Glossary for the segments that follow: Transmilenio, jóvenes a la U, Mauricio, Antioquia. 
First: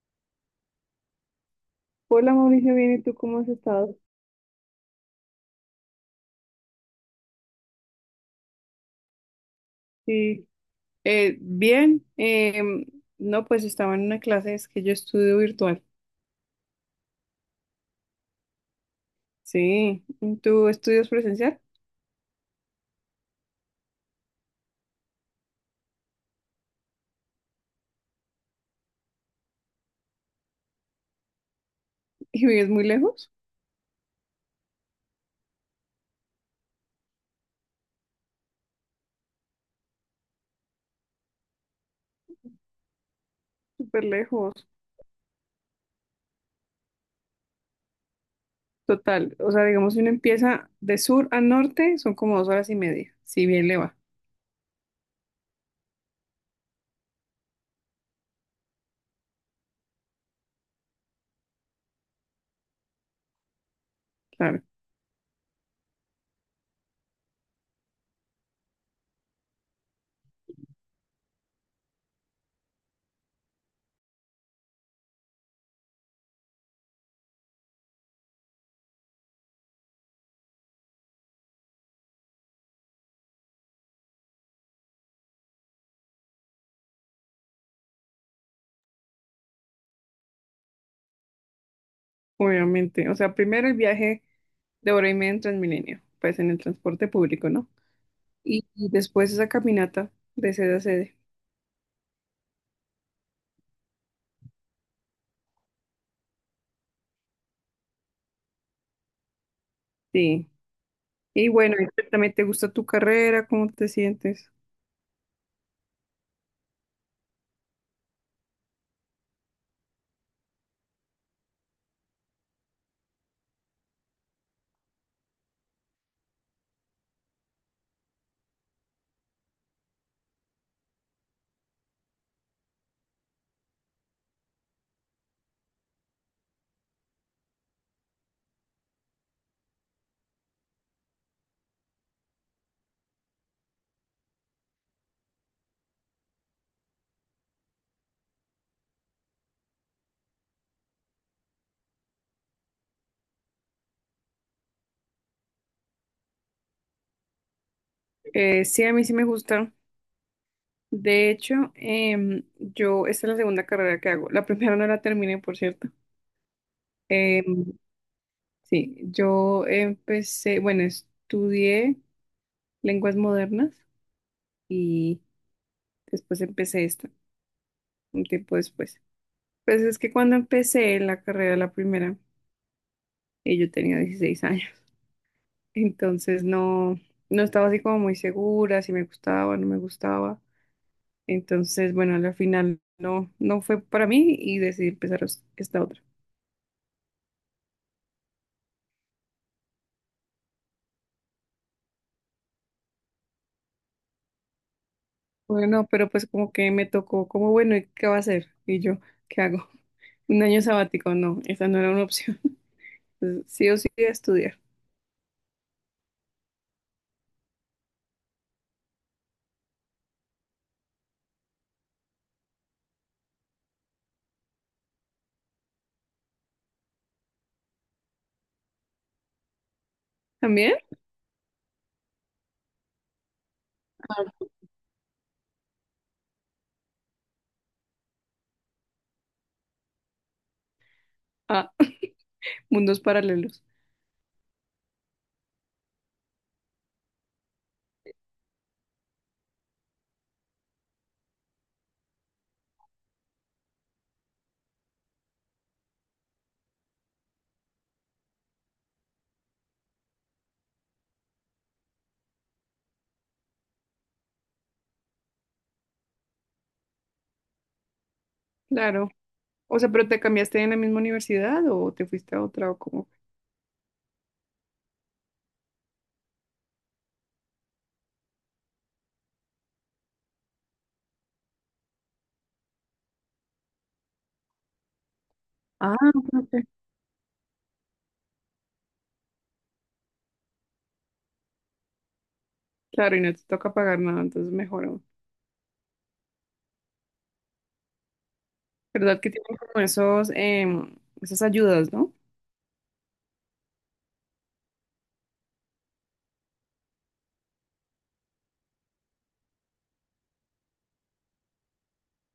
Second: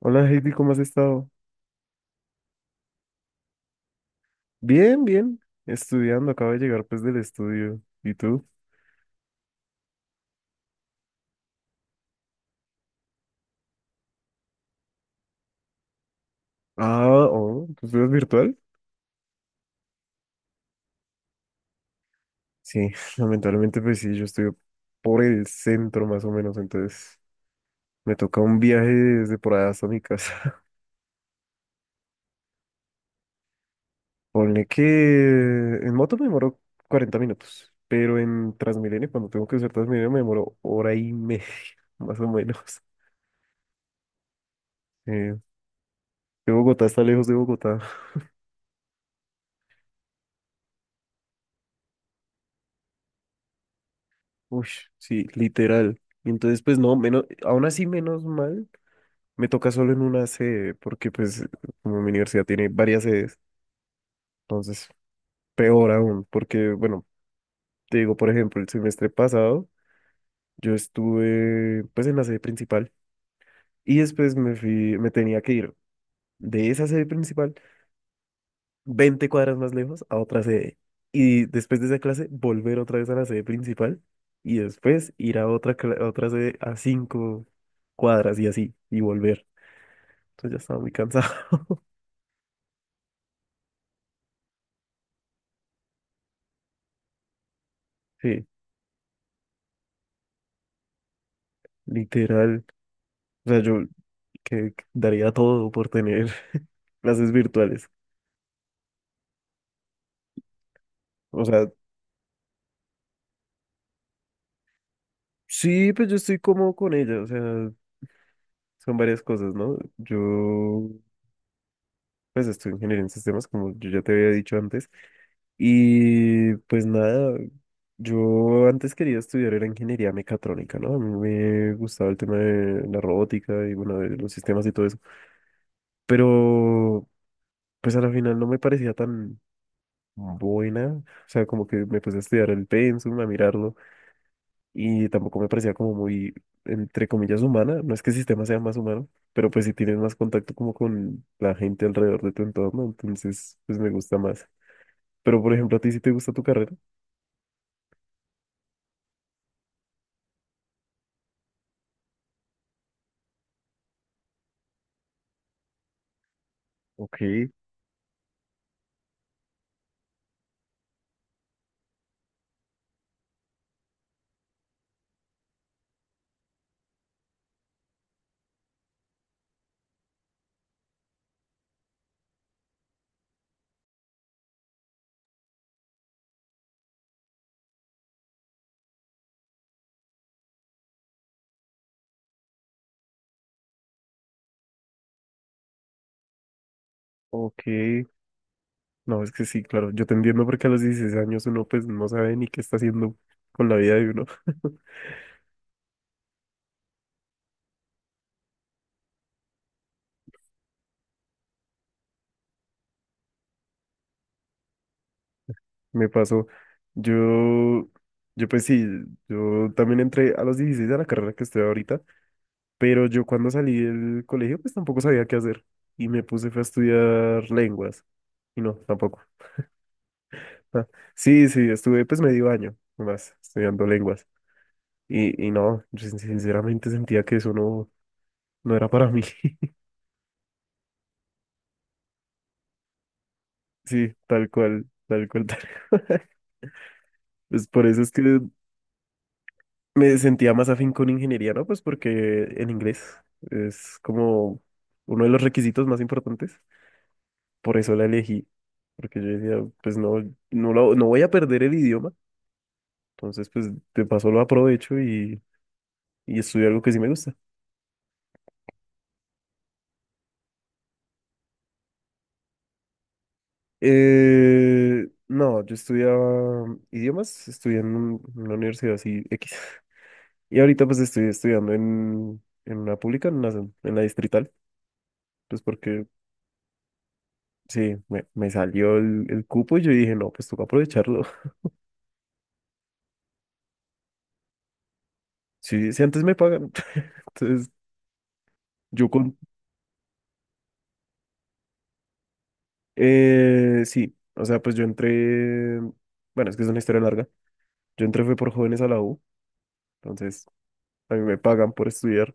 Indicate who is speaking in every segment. Speaker 1: Hola Heidi, ¿cómo has estado?
Speaker 2: Hola Mauricio, bien, ¿y tú cómo has estado?
Speaker 1: Bien, bien. Estudiando, acabo de llegar pues del estudio. ¿Y tú?
Speaker 2: Sí, bien. No, pues estaba en una clase, es que yo estudio virtual.
Speaker 1: Ah, oh, ¿tú estudias virtual?
Speaker 2: Sí, ¿tú estudias presencial
Speaker 1: Sí, lamentablemente pues sí, yo estoy por el centro más o menos, entonces me toca un viaje desde por allá hasta mi casa.
Speaker 2: y vives muy lejos?
Speaker 1: Ponle que en moto me demoro 40 minutos, pero en Transmilenio, cuando tengo que usar Transmilenio, me demoro hora y media, más o menos.
Speaker 2: Súper lejos.
Speaker 1: Eh, de Bogotá está lejos de Bogotá.
Speaker 2: Total, o sea, digamos, si uno empieza de sur a norte, son como 2 horas y media, si bien le va,
Speaker 1: Uy, sí, literal. Y entonces, pues no, menos, aún así menos mal, me toca solo en una sede, porque pues como mi universidad tiene varias sedes,
Speaker 2: claro,
Speaker 1: entonces peor aún, porque bueno, te digo, por ejemplo, el semestre pasado yo estuve pues en la sede principal y después me fui, me tenía que ir de esa sede principal 20 cuadras más lejos a otra sede. Y después de esa clase, volver otra vez a la sede principal y después ir a otra, a otra sede a 5 cuadras y así, y volver. Entonces ya estaba muy cansado.
Speaker 2: obviamente. O sea, primero el viaje de 1 hora y media en Transmilenio, pues en el transporte público, ¿no?
Speaker 1: Sí,
Speaker 2: Y después esa caminata de sede a sede.
Speaker 1: literal. O sea, yo que daría todo por tener clases virtuales.
Speaker 2: Sí.
Speaker 1: O
Speaker 2: Y
Speaker 1: sea,
Speaker 2: bueno, ¿y también te gusta tu carrera, cómo te sientes?
Speaker 1: sí, pues yo estoy cómodo con ella. O sea, son varias cosas, ¿no? Yo pues estudio ingeniería en sistemas, como yo ya te había dicho antes. Y pues nada, yo antes quería estudiar era ingeniería mecatrónica, ¿no? A mí me gustaba el tema de la robótica y bueno, de los sistemas y todo eso. Pero pues a la final no me parecía tan buena. O sea, como que me puse a estudiar el pensum, a mirarlo y tampoco me parecía como muy, entre comillas, humana. No es que el sistema sea más humano, pero pues si tienes más contacto como con la gente alrededor de tu entorno, entonces pues me gusta más. Pero, por ejemplo, ¿a ti sí te gusta tu carrera?
Speaker 2: Sí, a mí sí me gusta. De hecho, yo, esta es la segunda carrera que hago. La primera no la terminé, por cierto.
Speaker 1: Ok,
Speaker 2: Em, sí, yo empecé, bueno, estudié lenguas modernas y después empecé esta, un tiempo después. Pues es que cuando empecé la carrera, la primera, yo tenía 16 años, entonces no, no estaba así como muy segura si me gustaba o no me gustaba. Entonces, bueno, al final no, no fue para mí y decidí empezar esta otra.
Speaker 1: ok. No, es que sí, claro, yo te entiendo porque a los 16 años uno pues no sabe ni qué está haciendo con la vida de uno.
Speaker 2: Bueno, pero pues como que me tocó, como bueno, ¿y qué va a hacer? Y yo, ¿qué hago? Un año sabático, no, esa no era una opción. Entonces, sí o sí a estudiar.
Speaker 1: Me pasó. Yo, yo pues sí, yo también entré a los 16 a la carrera que estoy ahorita, pero yo cuando salí del colegio pues tampoco sabía qué hacer y me puse fue a estudiar lenguas y no, tampoco.
Speaker 2: ¿También?
Speaker 1: Ah, sí, sí, estuve pues medio año más estudiando lenguas. Y no, yo sinceramente sentía que eso no, no era para mí.
Speaker 2: Ah, mundos paralelos.
Speaker 1: Sí, tal cual, tal cual, tal cual. Pues por eso es que me sentía más afín con ingeniería, ¿no? Pues porque en inglés es como uno de los requisitos más importantes. Por eso la elegí. Porque yo decía, pues no, no, no voy a perder el idioma. Entonces, pues de paso lo aprovecho y estudio algo que sí me gusta.
Speaker 2: Claro. O sea, ¿pero te cambiaste en la misma universidad o te fuiste a otra o cómo?
Speaker 1: No, yo estudiaba idiomas, estudié en en una universidad así X. Y ahorita pues estoy estudiando en una pública, en en la distrital, pues
Speaker 2: Ah,
Speaker 1: porque
Speaker 2: ok. Ok.
Speaker 1: sí, me salió el cupo y yo dije, no, pues toca aprovecharlo.
Speaker 2: Claro, y no te toca pagar nada, entonces mejor aún.
Speaker 1: Sí, si antes me pagan. Entonces, yo
Speaker 2: ¿Verdad que
Speaker 1: con...
Speaker 2: tienen como esos, esas ayudas, ¿no?
Speaker 1: Sí, o sea, pues yo entré, bueno, es que es una historia larga. Yo entré fue por jóvenes a la U, entonces a mí me pagan por estudiar,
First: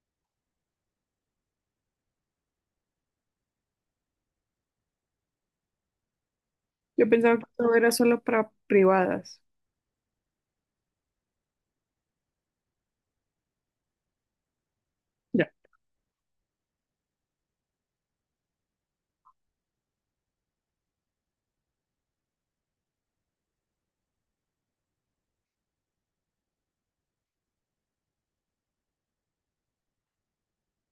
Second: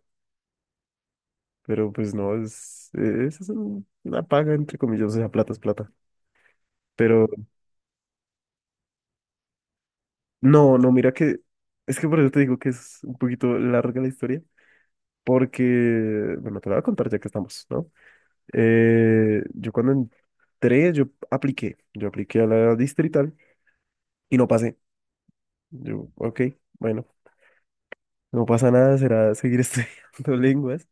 Speaker 1: pero pues no, es una paga, entre comillas, o sea, plata es plata.
Speaker 2: Yo
Speaker 1: Pero
Speaker 2: pensaba que todo era solo para privadas.
Speaker 1: no, no, mira que, es que por eso te digo que es un poquito larga la historia.
Speaker 2: Ya.
Speaker 1: Porque, bueno, te lo voy a contar ya que estamos, ¿no? Yo cuando entré, yo apliqué a la distrital y no pasé. Yo, ok, bueno, no pasa nada, será seguir estudiando lenguas.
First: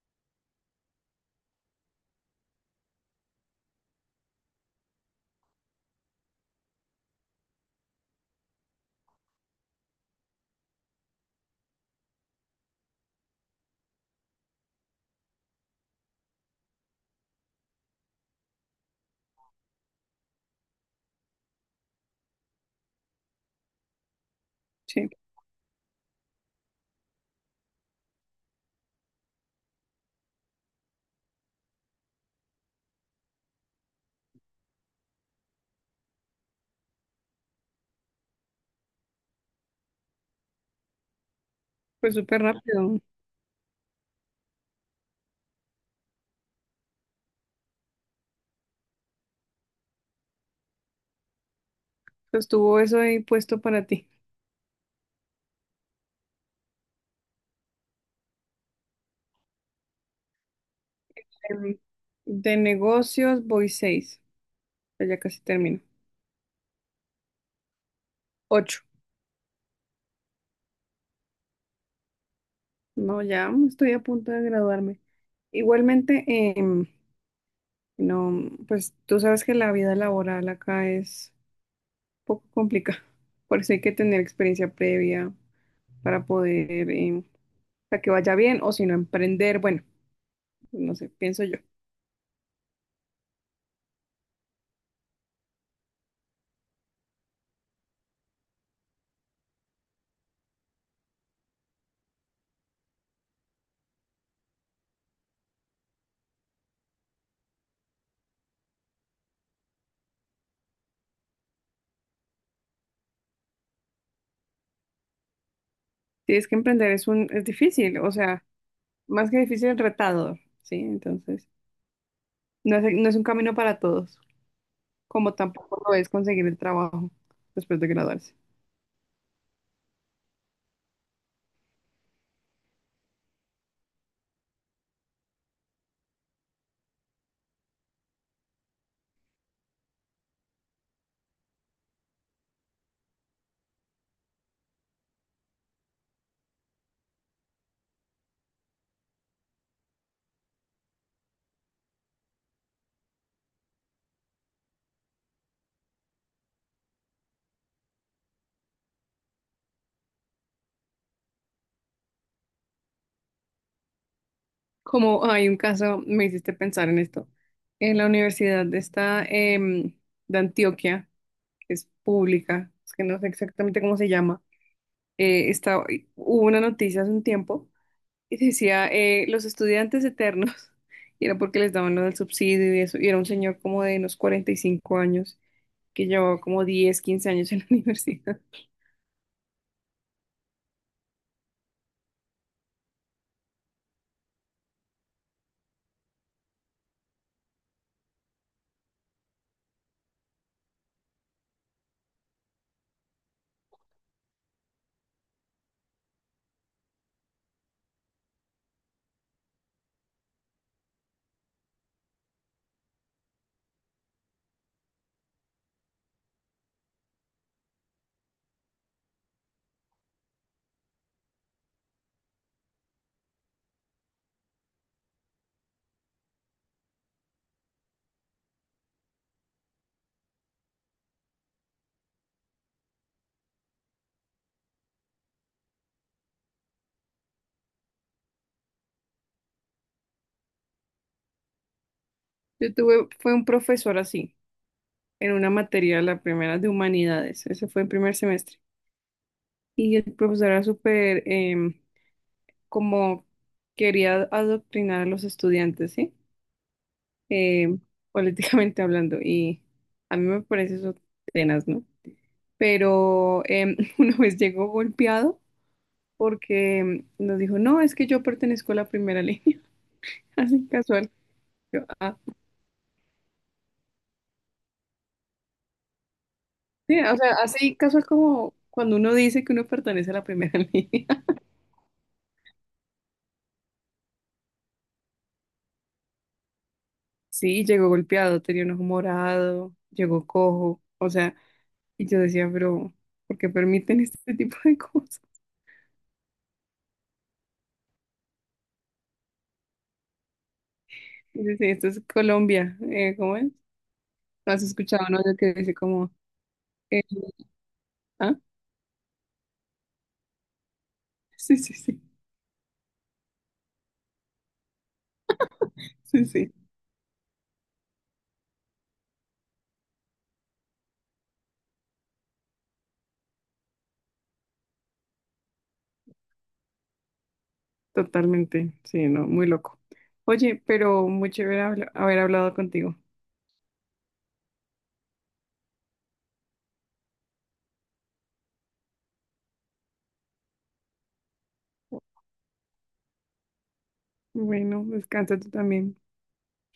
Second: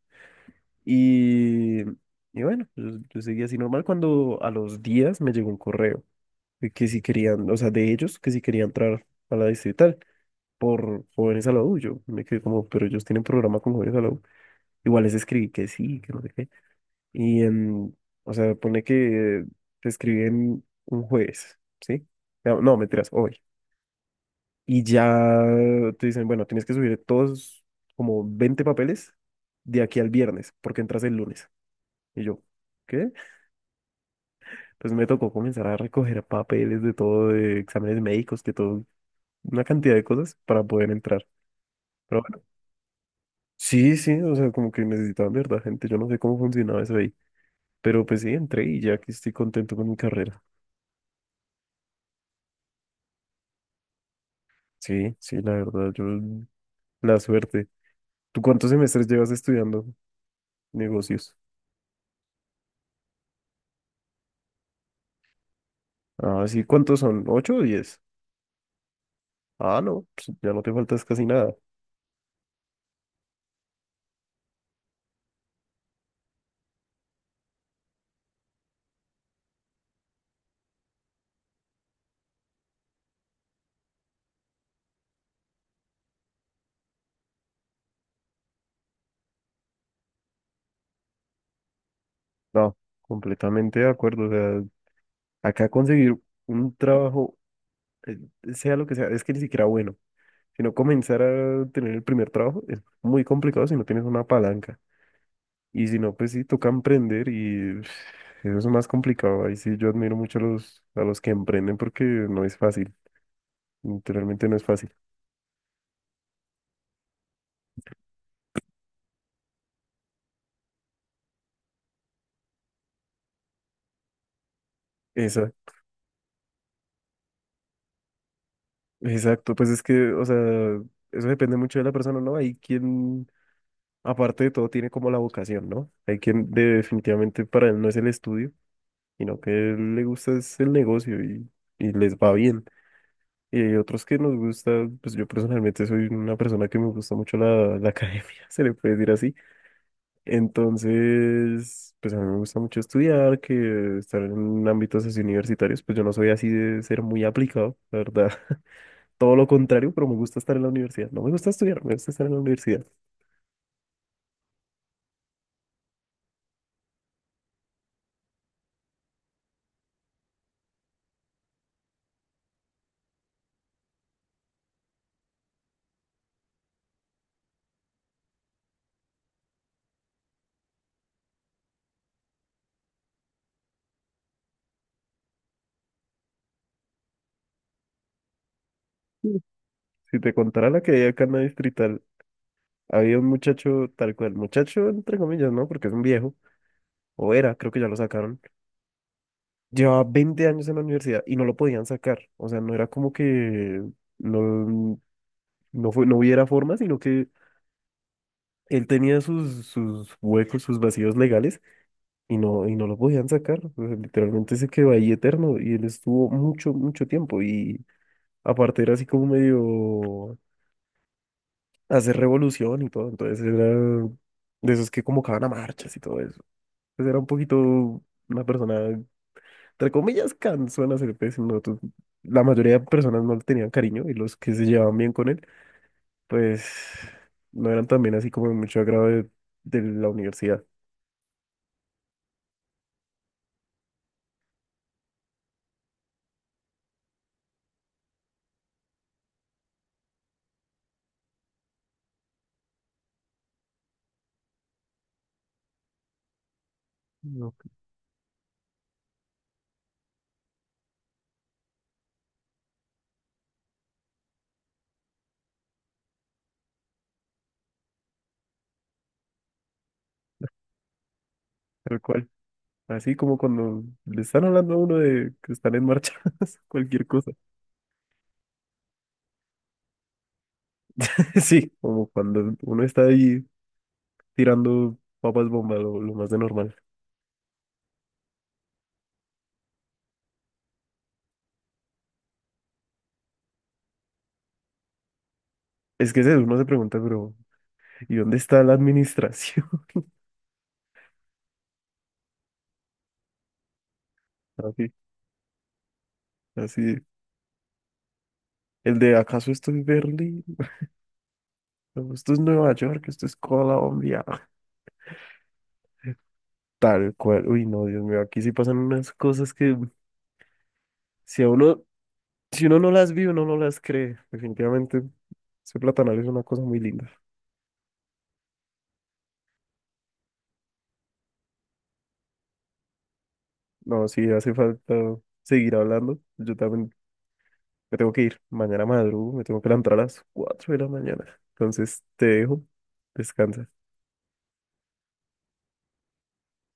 Speaker 1: Y, y bueno, yo seguí así normal cuando a los días me llegó un correo de que si querían, o sea, de ellos, que si querían entrar a la distrital por jóvenes a la U. Yo me quedé como, pero ellos tienen programa con jóvenes a la U. Igual les escribí que sí, que no sé qué. Y, o sea, pone que te escribí en un jueves, ¿sí? No, mentiras, hoy. Y
Speaker 2: Sí,
Speaker 1: ya te dicen, bueno, tienes que subir todos como 20 papeles de aquí al viernes, porque entras el lunes. Y yo, ¿qué? Pues me tocó comenzar a recoger papeles de todo, de exámenes médicos, que todo, una cantidad de cosas para poder entrar.
Speaker 2: pues
Speaker 1: Pero
Speaker 2: súper
Speaker 1: bueno,
Speaker 2: rápido.
Speaker 1: sí, sí, o sea, como que necesitaban de verdad gente. Yo no sé cómo funcionaba eso ahí. Pero pues sí, entré y ya que estoy contento con mi carrera.
Speaker 2: Estuvo eso ahí puesto para ti.
Speaker 1: Sí, sí, la verdad, yo la suerte. ¿Tú cuántos semestres llevas estudiando negocios?
Speaker 2: Em, De negocios voy 6. Pues ya casi termino.
Speaker 1: Ah, sí, ¿cuántos son? ¿8 o 10?
Speaker 2: 8.
Speaker 1: Ah, no, pues ya no te faltas casi nada.
Speaker 2: No, ya estoy a punto de graduarme. Igualmente, no, pues tú sabes que la vida laboral acá es poco complicado. Por eso hay que tener experiencia previa para poder, para que vaya bien, o si no, emprender, bueno, no sé, pienso yo.
Speaker 1: No, completamente de acuerdo. O sea, acá conseguir un trabajo, eh, sea lo que sea, es que ni siquiera bueno. Si no comenzar a tener el primer trabajo es muy complicado si no tienes una palanca. Y si no, pues sí, toca emprender y pf, eso es más complicado. Ahí sí yo admiro mucho a los que emprenden porque no es fácil. Literalmente no es fácil.
Speaker 2: Si es que emprender es difícil, o sea, más que difícil, retador, ¿sí? Entonces, no es un camino para todos, como
Speaker 1: Exacto,
Speaker 2: tampoco lo es conseguir el trabajo después de graduarse.
Speaker 1: exacto, pues es que, o sea, eso depende mucho de la persona, ¿no? Hay quien, aparte de todo, tiene como la vocación, ¿no? Hay quien definitivamente para él no es el estudio, sino que él le gusta es el negocio y les va bien. Y hay otros que nos gusta, pues yo personalmente soy una persona que me gusta mucho la academia, se le puede decir así. Entonces, pues a mí me gusta mucho estudiar, que estar en ámbitos así universitarios, pues yo no soy así de ser muy aplicado, la verdad. Todo lo contrario, pero me gusta estar en la universidad. No me gusta estudiar, me gusta estar en la universidad.
Speaker 2: Como hay un caso, me hiciste pensar en esto. En la universidad de esta, de Antioquia, que es pública, es que no sé exactamente cómo se llama. eh, estaba- hubo una noticia hace un tiempo y decía, los estudiantes eternos, y era porque les daban lo del subsidio y eso, y era un señor como de unos 45 años que llevaba como 10 15 años en la universidad.
Speaker 1: Sí. Si te contara la que había acá en la distrital, había un muchacho tal cual, muchacho entre comillas, ¿no? Porque es un viejo, o era, creo que ya lo sacaron. Llevaba 20 años en la universidad y no lo podían sacar. O sea, no era como que no, no, fue, no hubiera forma, sino que él tenía sus huecos, sus vacíos legales y, no, y no lo podían sacar. O sea, literalmente se quedó ahí eterno y él estuvo mucho, mucho tiempo. Y aparte era así como medio hacer revolución y todo, entonces era de esos que convocaban a marchas y todo eso. Entonces era un poquito una persona, entre comillas, cansona, hacer pues, no, la mayoría de personas no le tenían cariño y los que se llevaban bien con él, pues no eran también así como de mucho agrado de la universidad.
Speaker 2: Yo tuve, fue un profesor así, en una materia, la primera de humanidades, ese fue el primer semestre, y el profesor era súper, como quería adoctrinar a los estudiantes, ¿sí?
Speaker 1: No,
Speaker 2: Em, políticamente hablando, y a mí me parece eso tenaz, ¿no? Pero una vez llegó golpeado porque nos dijo, no, es que yo pertenezco a la primera línea, así casual. Yo,
Speaker 1: tal
Speaker 2: "Ah,
Speaker 1: cual. Así como cuando le están hablando a uno de que están en marchas,
Speaker 2: sí",
Speaker 1: cualquier
Speaker 2: o
Speaker 1: cosa.
Speaker 2: sea, así casual como cuando uno dice que uno pertenece a la primera línea.
Speaker 1: Sí, como cuando uno está ahí tirando papas bomba, lo más de normal.
Speaker 2: Sí, llegó golpeado, tenía un ojo morado, llegó cojo, o sea, y yo decía, pero, ¿por qué permiten este tipo de cosas?
Speaker 1: Es que es uno se pregunta, pero ¿y dónde está la administración?
Speaker 2: Y dice, esto es Colombia, ¿cómo es? ¿No has
Speaker 1: Así,
Speaker 2: escuchado, no? Lo que dice como,
Speaker 1: así.
Speaker 2: eh, ah,
Speaker 1: El de ¿acaso esto es Berlín?
Speaker 2: sí, sí, sí,
Speaker 1: ¿O esto es Nueva York? ¿Esto es Colombia?
Speaker 2: sí, sí.
Speaker 1: Tal cual. Uy, no, Dios mío, aquí sí pasan unas cosas que si a uno, si uno no las vive, uno no las cree. Definitivamente, ese platanal es una cosa muy linda.
Speaker 2: Totalmente, sí, no, muy loco. Oye, pero muy chévere haber hablado contigo.
Speaker 1: No, sí, hace falta seguir hablando. Yo también me tengo que ir. Mañana madrugo, me tengo que levantar a las 4 de la mañana. Entonces te dejo. Descansa.
Speaker 2: Bueno, descansa tú también.